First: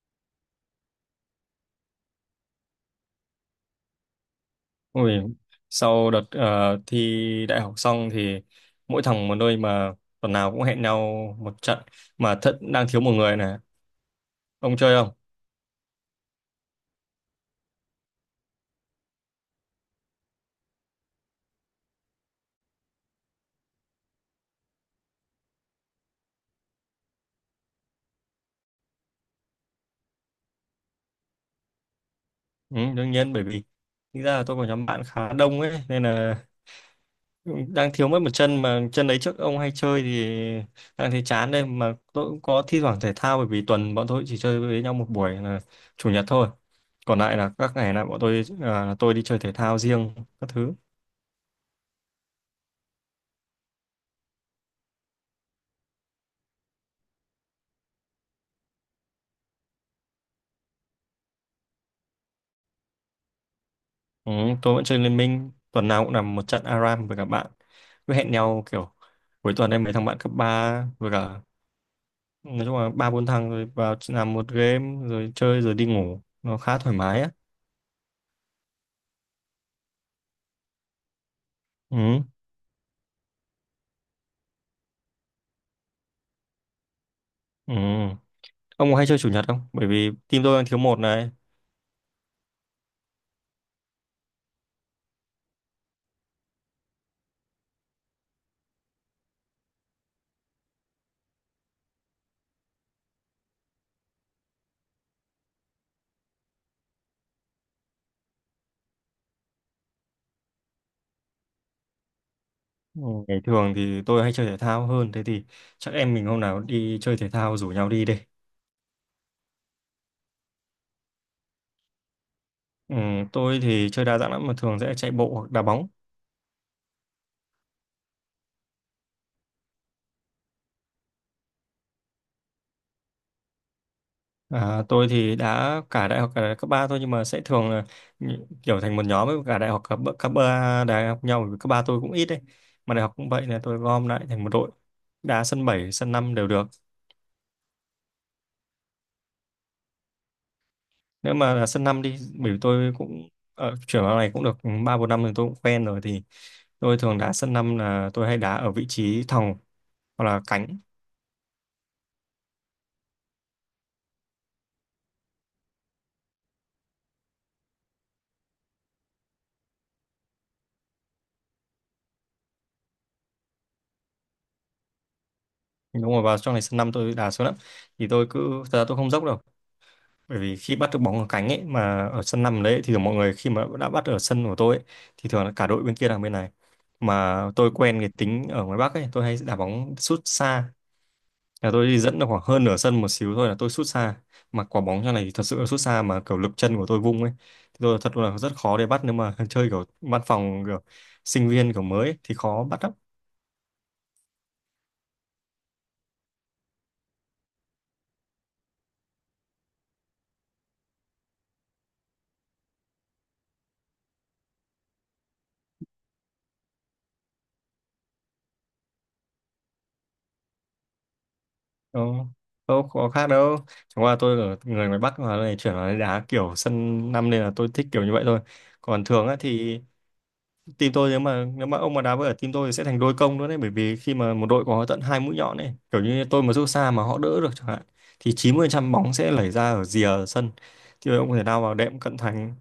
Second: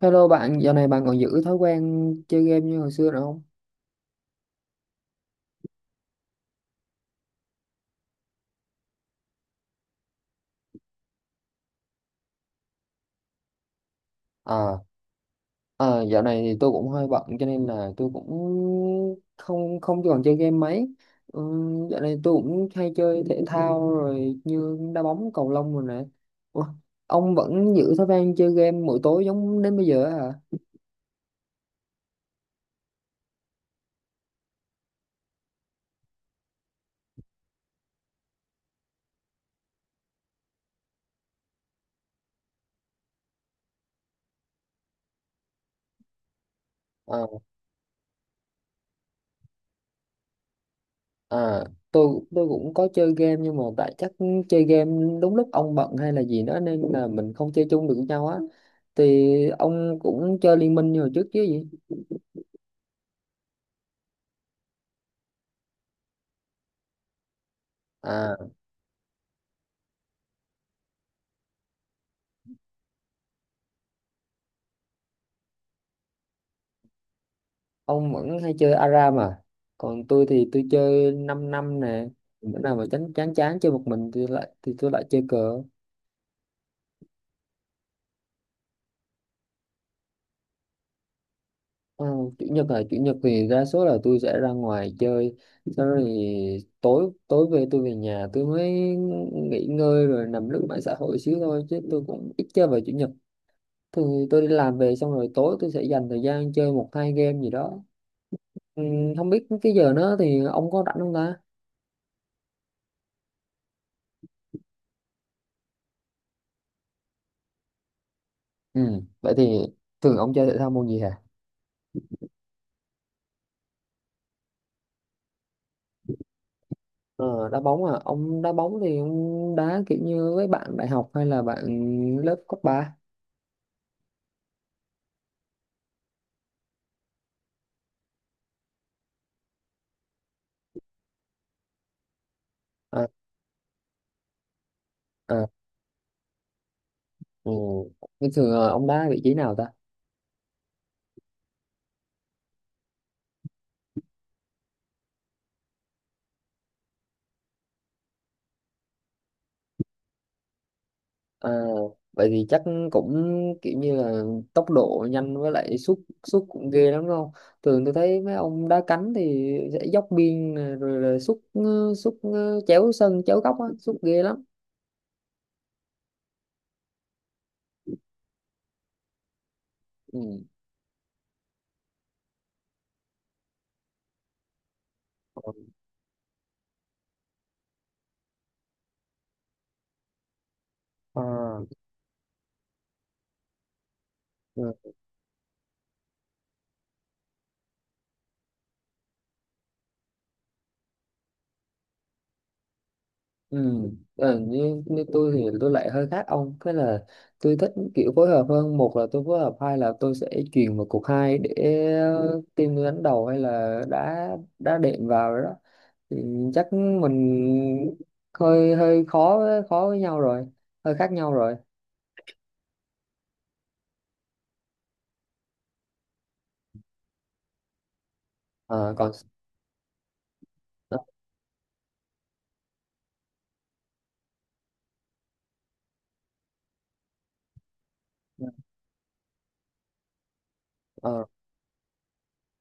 Hello bạn, dạo này bạn còn giữ thói quen chơi game như hồi xưa nữa không? Ui, sau đợt thi đại học xong thì mỗi thằng một nơi mà tuần nào cũng hẹn nhau một trận mà thật đang thiếu một người này. Ông À, chơi không? à, dạo này thì tôi cũng hơi bận cho nên là tôi cũng không không còn chơi game mấy. Ừ, dạo này tôi cũng hay chơi thể thao rồi như đá bóng, cầu lông rồi nè. Ủa, ông vẫn giữ thói quen chơi game mỗi tối giống đến bây giờ á hả? Ừ, đương nhiên bởi vì thực ra là tôi có nhóm bạn khá đông ấy nên là đang thiếu mất một chân mà chân đấy trước ông hay chơi thì đang thấy chán đây, mà tôi cũng có thi thoảng thể thao bởi vì tuần bọn tôi chỉ chơi với nhau một buổi là chủ nhật thôi. Còn À, lại là các ngày là bọn tôi tôi đi chơi thể thao riêng các thứ. à, tôi cũng có chơi game nhưng mà tại chắc chơi game đúng lúc ông bận hay là gì đó nên là mình không chơi chung được với nhau á. Thì ông cũng chơi liên minh như hồi trước chứ gì? Ừ, tôi vẫn chơi Liên Minh tuần nào cũng làm một trận ARAM với các bạn, cứ hẹn À, nhau kiểu cuối tuần em mấy thằng bạn cấp 3 với cả nói chung là ba bốn thằng rồi vào làm một game rồi chơi rồi đi ngủ, nó khá thoải mái á. ông vẫn hay chơi ARAM à? Còn tôi thì tôi chơi 5 năm năm nè. Ừ, Bữa nào mà chán chán chán chơi một mình thì lại thì tôi lại chơi cờ. ừ. Ông có hay chơi chủ nhật không, bởi vì team tôi đang thiếu một này. Ờ, chủ nhật là chủ nhật thì đa số là tôi sẽ ra ngoài chơi. Sau đó thì tối tối về tôi về nhà tôi mới nghỉ ngơi rồi nằm lướt mạng xã hội xíu thôi chứ tôi cũng ít chơi vào chủ nhật. Thường tôi đi làm về xong rồi tối tôi sẽ dành thời gian chơi một hai game gì đó. Ừ, không biết cái giờ nó thì ông có rảnh không ta? Ừ, ngày thường thì tôi hay chơi thể thao hơn, thế thì chắc em mình hôm nào đi chơi thể thao rủ nhau đi đi. Ừ, vậy thì thường ông chơi thể thao môn gì hả? Ừ, tôi thì chơi đa dạng lắm mà thường sẽ chạy bộ hoặc đá bóng. Ờ, đá bóng à, ông đá bóng thì ông đá kiểu như với bạn đại học hay là bạn lớp cấp ba? À, tôi thì đã cả đại học cấp 3 thôi nhưng mà sẽ thường là kiểu thành một nhóm với cả đại học cấp cấp 3 đại học nhau, bởi vì cấp 3 tôi cũng ít đấy mà đại À, học cũng vậy, là tôi gom lại thành một đội, đá à, sân 7 sân 5 đều được. ừ. Bình thường là ông đá vị trí nào ta? Nếu mà là sân 5 đi, bởi vì tôi cũng ở chuyển vào này cũng được 3 4 năm rồi, tôi cũng quen rồi thì tôi thường đá sân năm, là tôi hay đá ở vị trí thòng hoặc là cánh. À, vậy thì chắc cũng kiểu như là tốc độ nhanh với lại sút sút cũng ghê lắm đúng không? Thường tôi thấy mấy ông đá cánh thì sẽ dốc biên nè, rồi là sút sút chéo sân chéo góc á sút ghê lắm. Đúng rồi vào trong này sân 5 tôi đá xuống lắm, thì tôi cứ, thật ra tôi không dốc đâu. Bởi Ừ. vì khi bắt được bóng ở cánh ấy mà ở sân năm đấy, thì mọi người khi mà đã bắt ở sân của tôi ấy, thì thường là cả đội bên kia đang bên này, mà tôi quen cái tính ở ngoài Bắc ấy, tôi hay đá bóng sút xa, À, là tôi đi dẫn được khoảng hơn nửa sân một xíu thôi là tôi sút xa, mà quả ừ. bóng trong này thì thật sự là sút xa mà kiểu lực chân của tôi vung ấy thì tôi thật là rất khó để bắt nếu mà chơi kiểu văn phòng, kiểu sinh viên kiểu mới ấy, thì khó bắt lắm. Ừ. Ờ, như, như tôi thì tôi lại hơi khác ông cái là tôi thích kiểu phối hợp hơn, một là tôi phối hợp, hai là tôi sẽ chuyền vào cục hai để team tôi đánh đầu hay là đá đá đệm vào rồi đó. Thì chắc mình hơi hơi khó với nhau rồi, hơi khác nhau rồi. Đâu, đâu có khác đâu, chẳng qua tôi ở người ngoài Bắc mà này chuyển vào đây đá kiểu sân năm nên là tôi thích kiểu như vậy thôi. Ờ, Còn còn thường á thì team ờ, tôi, nếu mà ông mà đá với ở team tôi thì sẽ thành đôi công nữa đấy, bởi vì khi mà một đội có tận hai mũi nhọn ấy kiểu như tôi mà rút xa mà họ đỡ được chẳng hạn thì 90% bóng sẽ lẩy ra ở rìa sân, thì ờ, ông có thể nào vào đệm cận thành,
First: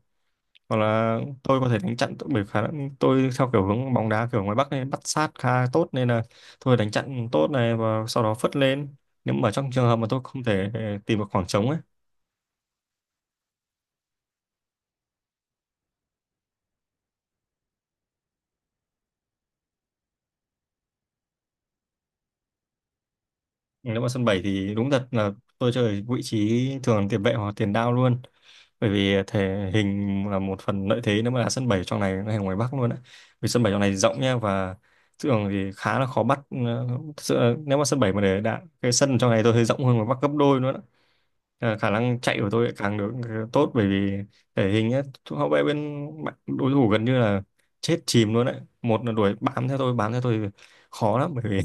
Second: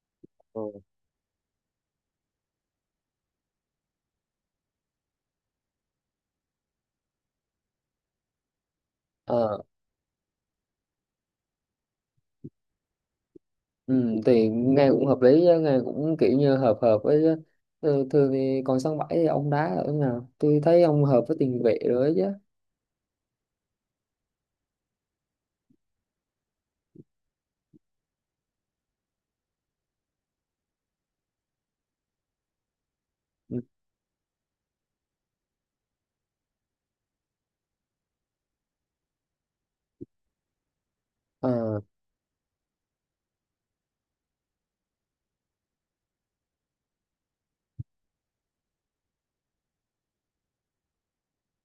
hoặc là tôi có thể đánh chặn tốt, bởi khả năng tôi theo kiểu hướng bóng đá kiểu ngoài Bắc này bắt sát khá tốt nên là tôi đánh chặn tốt này và sau đó phất lên nếu mà ờ, trong trường hợp mà tôi không thể tìm được khoảng trống ấy. ừ, thì nghe cũng hợp lý chứ, nghe cũng kiểu như hợp hợp với chứ. Ừ, thường thì còn sân bãi thì ông đá ở nào? Tôi thấy ông hợp với tiền vệ rồi ấy chứ. Nếu mà sân 7 thì đúng thật là tôi chơi ở vị trí thường là tiền vệ hoặc tiền đạo luôn, bởi vì thể hình là một phần lợi thế nếu mà là sân 7 trong này hay là ngoài Bắc luôn á, vì Ừ. sân 7 trong này rộng nha, và thường thì khá là khó bắt. Ờ, thực sự là nếu mà sân 7 mà để đạn cái sân trong này tôi thấy rộng hơn ngoài Bắc gấp đôi nữa. Ờ, Ờ, khả năng chạy của tôi lại càng được tốt, bởi vì thể hình ấy, hậu vệ bên đối thủ gần như là chết chìm luôn đấy, một là đuổi bám theo tôi, bám theo tôi khó lắm, bởi vì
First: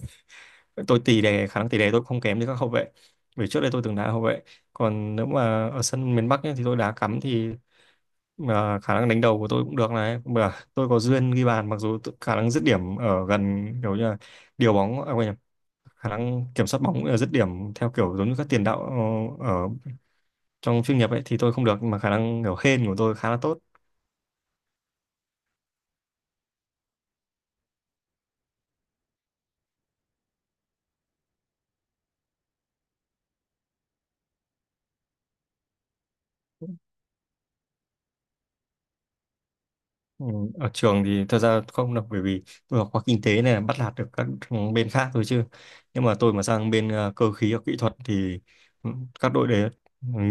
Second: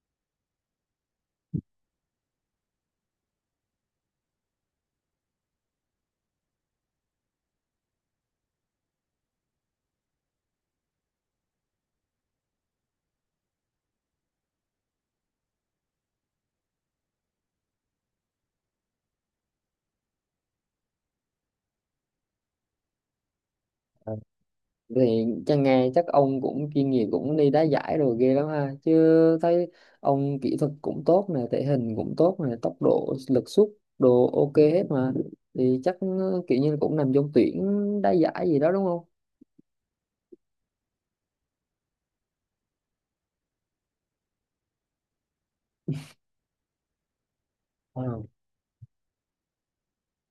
tôi tì đè, khả năng tì đè tôi không kém như các hậu vệ, bởi trước đây tôi từng đá hậu vệ. Còn nếu mà ở sân miền Bắc ấy, thì tôi đá cắm thì khả năng đánh đầu của tôi cũng được này, mà tôi có duyên ghi bàn, mặc dù khả năng dứt điểm ở gần kiểu như là điều bóng, à quên nhầm, khả năng kiểm soát bóng cũng dứt điểm theo kiểu giống như các tiền đạo ở trong chuyên nghiệp ấy thì tôi không được, nhưng mà khả năng kiểu hên của tôi khá là tốt. ờ, thì chắc nghe chắc ông cũng chuyên nghiệp cũng đi đá giải rồi ghê lắm ha chứ, thấy ông kỹ thuật cũng tốt nè, thể hình cũng tốt nè, tốc độ, lực sút đồ ok hết mà. Thì chắc kiểu như cũng nằm trong tuyển đá giải gì đó đúng không? Ừ, ở trường thì thật ra không được bởi vì tôi học khoa kinh tế này, bắt nạt được các bên khác thôi chứ, nhưng mà tôi mà sang bên cơ khí hoặc kỹ thuật Ờ. thì ừ, các đội đấy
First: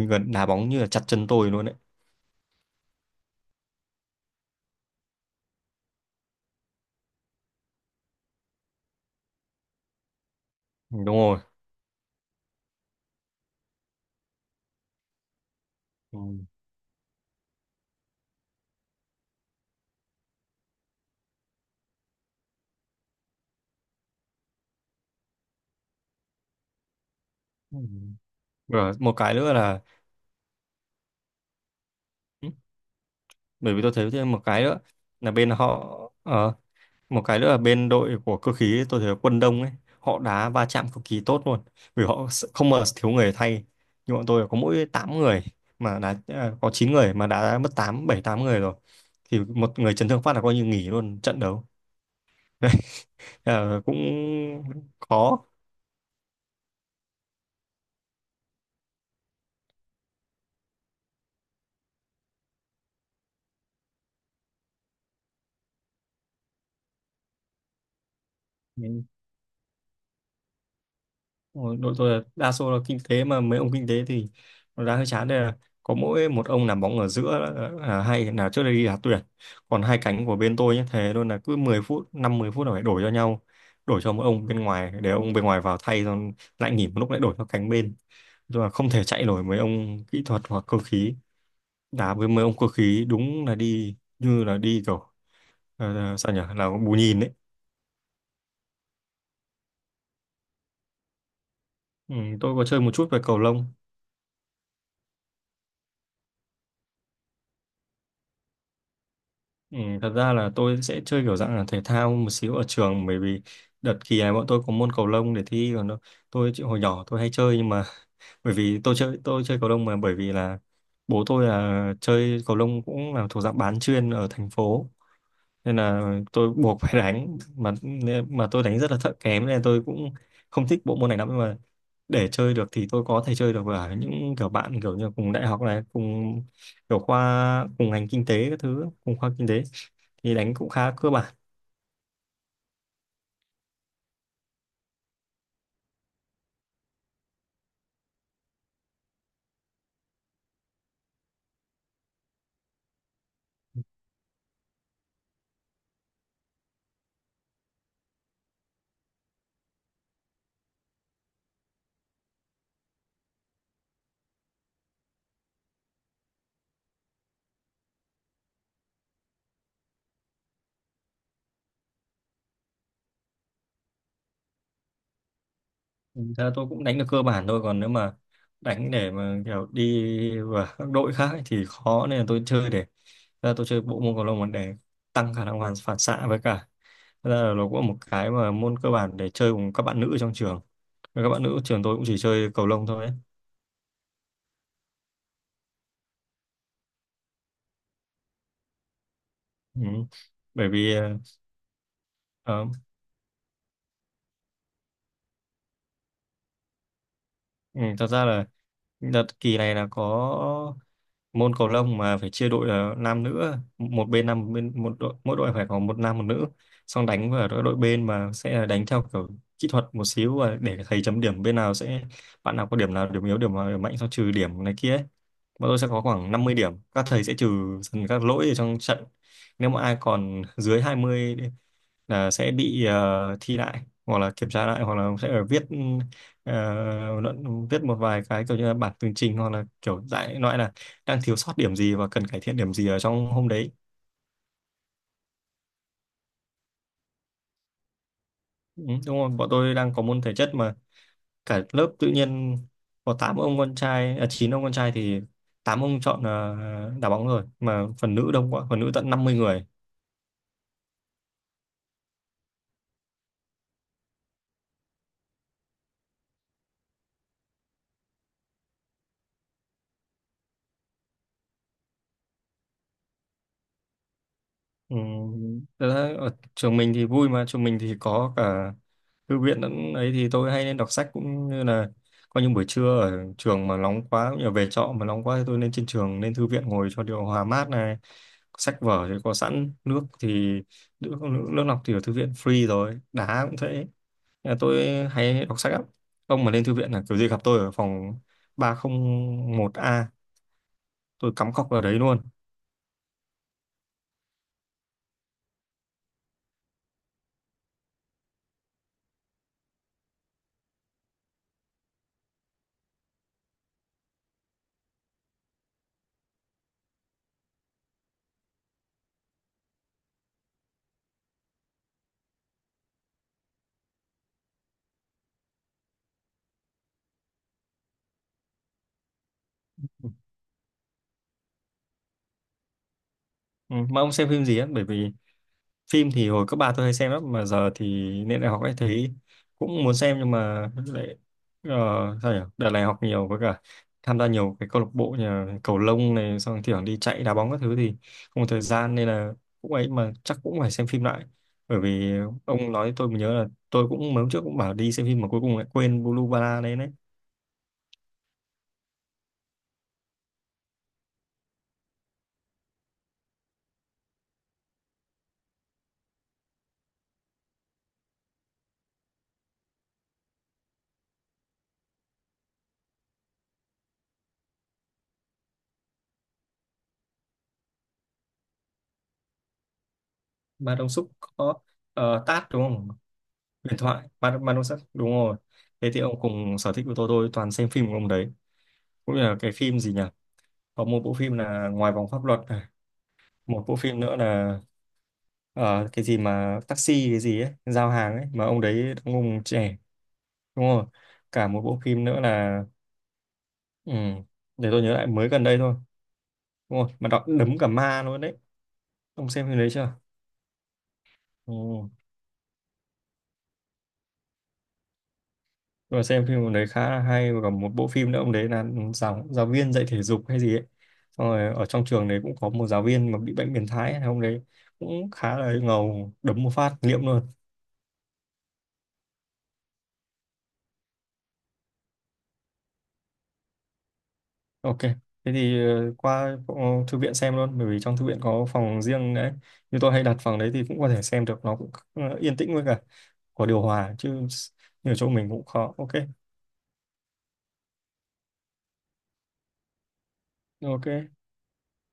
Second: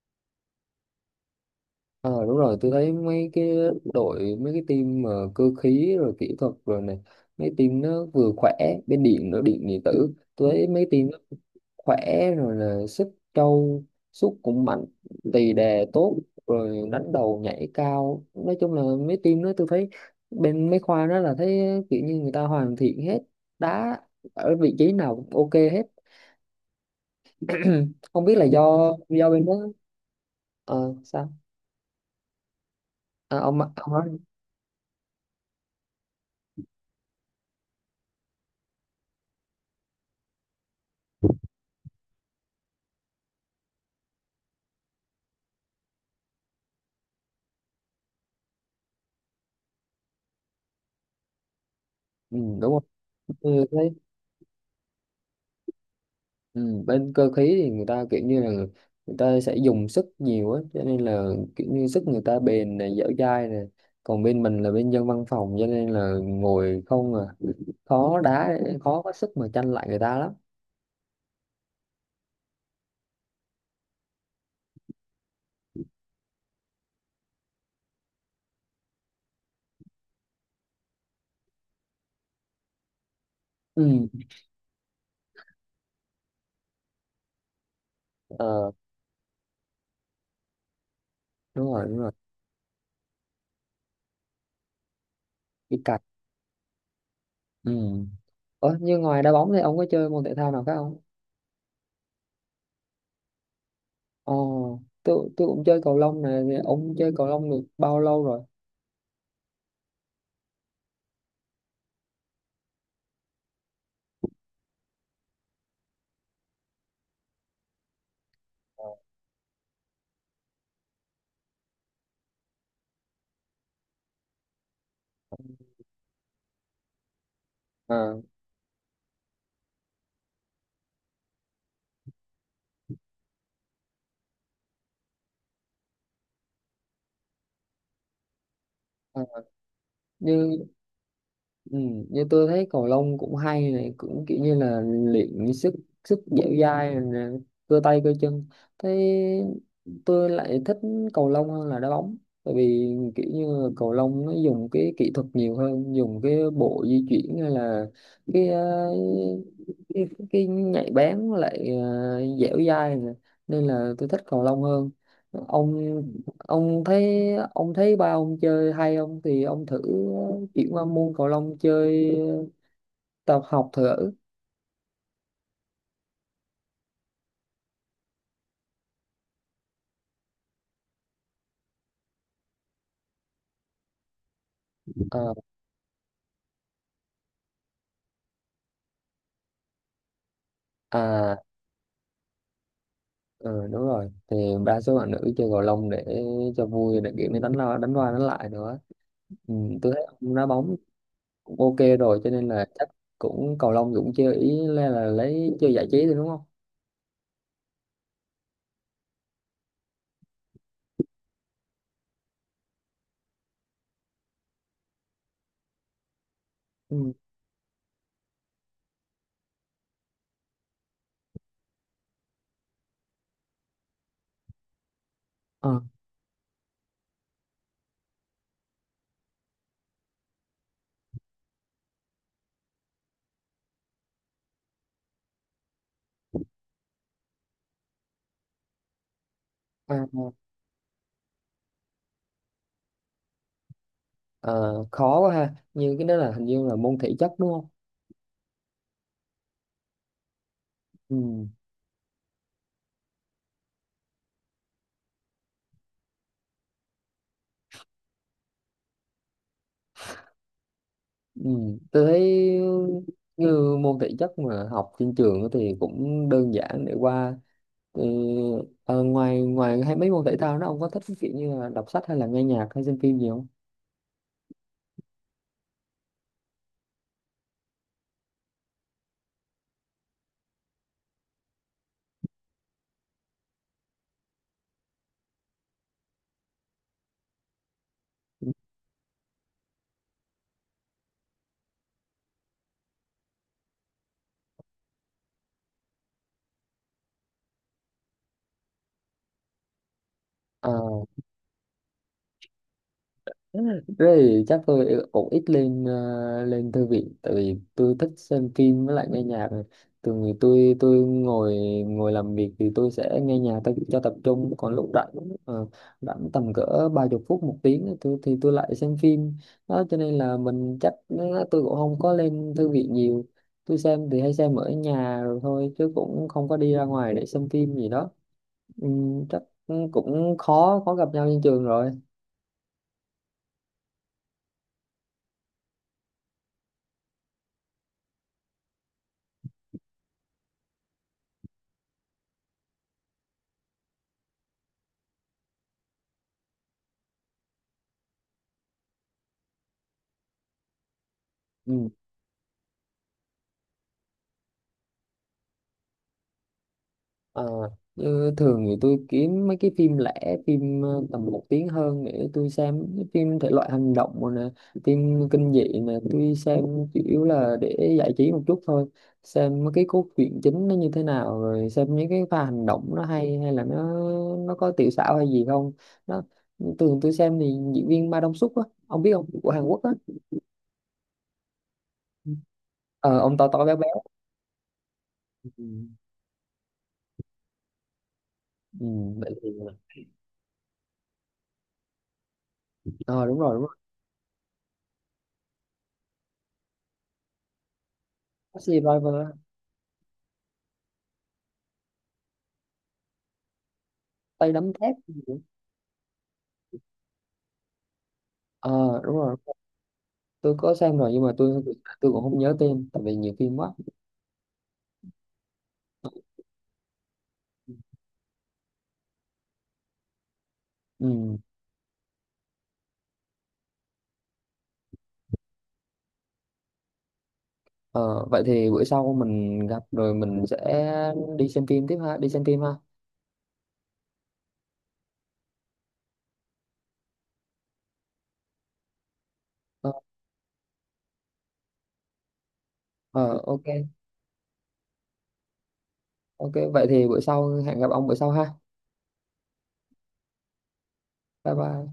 gần đá bóng như là chặt chân tôi luôn đấy. Ờ, đúng rồi, tôi thấy mấy cái đội, mấy cái team mà cơ khí rồi kỹ thuật rồi này, mấy team nó vừa khỏe, bên điện nữa, điện điện tử, tôi thấy mấy Ừ, team đúng nó rồi. khỏe, rồi là sức trâu, sút cũng mạnh, tì đè tốt, Ừ. rồi đánh đầu nhảy cao, nói chung là mấy team đó tôi thấy bên mấy khoa đó là thấy kiểu như người ta hoàn thiện hết, đá ở vị trí nào cũng ok hết. Ừ. Không biết là do Rồi, một cái bên đó nữa là ờ sao. ừ, À, bởi vì tôi ông nói. thấy thêm một cái nữa là bên họ ờ, một cái nữa là bên đội của cơ khí tôi thấy quân Đông ấy, họ đá va chạm cực kỳ tốt luôn, vì họ không mà thiếu người thay, nhưng bọn tôi có mỗi 8 người mà đá có 9 người mà đã mất 8 7 8 người rồi, thì một người chấn thương phát là coi như nghỉ luôn trận đấu. Ừ, Đấy, đúng rồi. Ừ, à, thấy. cũng khó. Ừ, bên cơ khí thì người ta kiểu như là người ta sẽ dùng sức nhiều á cho nên là kiểu như sức người ta bền này, dẻo dai này, còn bên mình là bên dân văn phòng cho nên là ngồi không à, khó đá, khó có sức mà tranh lại người ta lắm. Ôi, đội tôi là đa số là kinh tế, mà mấy ông kinh tế thì nó đã hơi chán đây, là có mỗi một ông làm bóng ở giữa là hay là trước đây đi đá tuyển, còn hai cánh của bên tôi nhé thế luôn là cứ mười phút năm mười phút là phải đổi cho nhau, Ừ. đổi cho mỗi ông bên ngoài để ông bên ngoài vào thay rồi lại nghỉ một lúc lại đổi cho cánh bên, nhưng mà Ờ, không thể chạy nổi mấy ông kỹ thuật hoặc cơ khí. đúng rồi đúng rồi. Đá với mấy ông cơ khí đúng là đi như là đi kiểu Cái cạch. Sao nhỉ là bù nhìn đấy. Ừ. Ủa, như ngoài đá bóng thì ông có chơi môn thể thao nào khác không? Ừ, tôi có chơi một chút về cầu lông. Ồ, tôi cũng chơi cầu lông này, ông chơi cầu lông được bao lâu rồi? Ừ, thật ra là tôi sẽ chơi kiểu dạng là thể thao một xíu ở trường, bởi vì đợt kỳ này bọn tôi có môn cầu lông để thi còn nó tôi hồi nhỏ tôi hay chơi nhưng mà bởi vì tôi chơi, tôi chơi cầu lông, mà bởi vì là bố tôi là chơi cầu lông cũng là thuộc dạng bán chuyên ở thành phố nên là tôi buộc phải đánh mà À, mà tôi đánh rất là thợ kém nên là tôi cũng không thích bộ môn này lắm, nhưng mà để chơi được thì tôi có thể chơi được với những kiểu bạn kiểu như cùng đại học này, cùng kiểu khoa cùng ngành kinh tế các thứ, cùng à. khoa kinh tế thì đánh Như. cũng khá cơ bản. Ừ, như tôi thấy cầu lông cũng hay này, cũng kiểu như là luyện sức, sức dẻo dai rồi cơ tay cơ chân. Thế tôi lại thích cầu lông hơn là đá bóng, tại vì kiểu như là cầu lông nó dùng cái kỹ thuật nhiều hơn, dùng cái bộ di chuyển hay là cái cái, cái nhạy bén với lại dẻo dai nè. Nên là tôi thích cầu lông hơn. Ông ông thấy, ông thấy ba ông chơi hay không thì ông thử chuyển qua môn cầu lông chơi, tập học thử. Ừ, thế là tôi cũng đánh được cơ bản thôi, còn nếu mà đánh để mà kiểu đi vào các đội khác ấy thì khó, nên là tôi chơi để, thế là tôi chơi bộ môn cầu lông là để Ờ, tăng khả năng hoàn phản xạ, với cả thế là nó cũng là một cái mà môn cơ bản để chơi cùng các bạn nữ trong trường. Và các à, bạn nữ trường tôi cũng chỉ chơi cầu lông thôi ấy. ừ, đúng rồi, thì đa số bạn nữ chơi cầu lông để cho vui, để kiểu như đánh lao đánh qua đánh lại nữa. Ừ, Ừ, tôi thấy ông đá bởi bóng vì cũng ok rồi cho nên là ờ, chắc cũng cầu lông cũng chơi, ý là lấy chơi giải trí thôi đúng không? ừ, thật ra là đợt kỳ này là có môn cầu lông mà phải chia đội là nam nữ, một bên nam một bên, một đội mỗi đội phải có một nam một nữ, xong Ừ. đánh vào đội đội bên mà sẽ là đánh theo kiểu kỹ thuật một xíu và để thầy chấm điểm bên nào sẽ, bạn nào có điểm nào điểm yếu điểm nào điểm mạnh xong trừ điểm này kia ấy. Bọn tôi Ờ, sẽ có khoảng 50 điểm, các thầy sẽ trừ dần các lỗi ở trong trận, nếu mà ai còn dưới 20 là sẽ bị thi lại hoặc là kiểm tra lại hoặc là sẽ ở viết ờ, luận, viết một vài cái kiểu như là bản tường trình hoặc là à, kiểu đại loại là đang thiếu sót điểm gì và cần cải thiện điểm gì ở trong hôm đấy. ờ, khó quá ha, như cái đó là hình như là môn thể chất đúng không? Ừ, đúng rồi bọn tôi đang có môn thể chất mà Ừ. cả lớp tự nhiên có 8 ông con trai 9 ông con trai thì 8 ông chọn đá bóng rồi, mà phần nữ đông quá, phần nữ tận 50 người. Ừ. Tôi thấy như môn thể chất mà học trên trường thì cũng đơn giản để qua. Ừ, ờ, ngoài ngoài hay mấy môn thể thao đó, ông có thích cái kiểu như là đọc sách hay là nghe nhạc hay xem phim gì không? Ừ. Thật ra ở trường mình thì vui mà, trường mình thì có cả thư viện lẫn ấy thì tôi hay nên đọc sách, cũng như là có những buổi trưa ở trường mà nóng quá cũng như là về trọ mà nóng quá thì tôi lên trên trường lên thư viện ngồi cho điều hòa mát này, sách vở thì có sẵn, nước thì nước, nước lọc thì ở thư viện free rồi, đá cũng thế. Nên là tôi hay đọc sách lắm, ông mà lên thư viện là kiểu gì gặp tôi ở phòng 301A, Ờ. tôi cắm cọc vào đấy luôn. Thế thì chắc tôi cũng ít lên lên thư viện tại vì tôi thích xem phim với lại nghe nhạc. Thường thì tôi ngồi, ngồi làm việc thì tôi sẽ nghe nhạc tôi cho tập trung, còn lúc rảnh, ờ, rảnh tầm cỡ 30 phút một tiếng tôi, thì tôi lại xem phim đó, cho nên là mình chắc nó- tôi cũng không có lên thư viện nhiều. Tôi xem thì hay xem ở nhà rồi thôi chứ cũng không có đi ra ngoài để xem phim gì đó. Ừ, chắc cũng khó khó gặp nhau trên trường rồi. Ừ, mà ông xem phim gì á, bởi vì phim thì hồi cấp ba tôi hay xem lắm mà giờ thì lên đại học ấy thấy cũng muốn xem nhưng mà lại ờ, sao nhỉ đợt này học nhiều với cả tham gia nhiều cái câu lạc bộ như là cầu lông này xong kiểu đi chạy đá bóng các thứ thì không có thời gian nên là cũng ấy, mà chắc cũng phải xem phim lại, bởi Ừ. vì ông nói tôi mới nhớ là tôi cũng mấy hôm trước cũng bảo đi xem phim mà cuối cùng lại quên Blue Banana đấy đấy. Ờ, như thường thì tôi kiếm mấy cái phim lẻ, phim tầm một tiếng hơn để tôi xem. Cái phim thể loại hành động rồi nè, phim kinh dị nè, tôi xem chủ yếu là để giải trí một chút thôi, xem mấy cái cốt truyện chính nó như thế nào, rồi xem những cái pha hành động nó hay, hay là nó có tiểu xảo hay gì không. Đó, thường tôi xem thì diễn viên Ma Dong Suk á, ông biết không, của Hàn Quốc á. Ma Đông Súc, có Tát đúng không, Ờ, ông to to béo huyền béo. thoại Ma Đông Súc đúng rồi. Ừ. Thế thì ông cùng sở thích của tôi toàn xem phim của ông đấy, Ừ, cũng như vậy là thì. cái phim gì nhỉ, có một bộ phim là Ngoài Vòng Pháp Luật này, Ờ đúng rồi đúng một rồi. bộ phim nữa là cái gì mà taxi cái gì ấy giao hàng ấy mà ông Taxi đấy đóng Driver á. ông trẻ, đúng rồi, cả một bộ phim nữa là ừ, Tay để đấm tôi nhớ thép. lại mới gần đây thôi, đúng rồi mà đọc đấm cả ma luôn đấy. Ờ đúng Ông rồi. xem phim đấy chưa? Tôi có xem rồi nhưng mà tôi Ừ. Cũng không nhớ tên tại vì nhiều phim quá. Tôi xem phim ông đấy khá là hay, và còn một bộ phim nữa ông đấy là giáo giáo viên dạy thể dục hay gì ấy, xong Ừ. rồi ở trong trường đấy cũng có một giáo viên mà bị bệnh biến thái ấy, ông đấy cũng khá là ngầu, đấm một phát liệm luôn. Ờ, vậy thì bữa sau mình gặp rồi mình sẽ đi xem phim tiếp ha, đi xem phim ha. Ok, thế thì qua phòng thư viện xem luôn, bởi vì trong thư viện có phòng riêng đấy. Như Ờ, tôi hay đặt phòng đấy thì cũng có thể xem được, nó cũng yên tĩnh với cả ờ, có điều ok. hòa chứ như ở chỗ mình cũng khó. Ok, Ok vậy thì bữa sau hẹn gặp ông bữa sau ha. ok. Bye bye.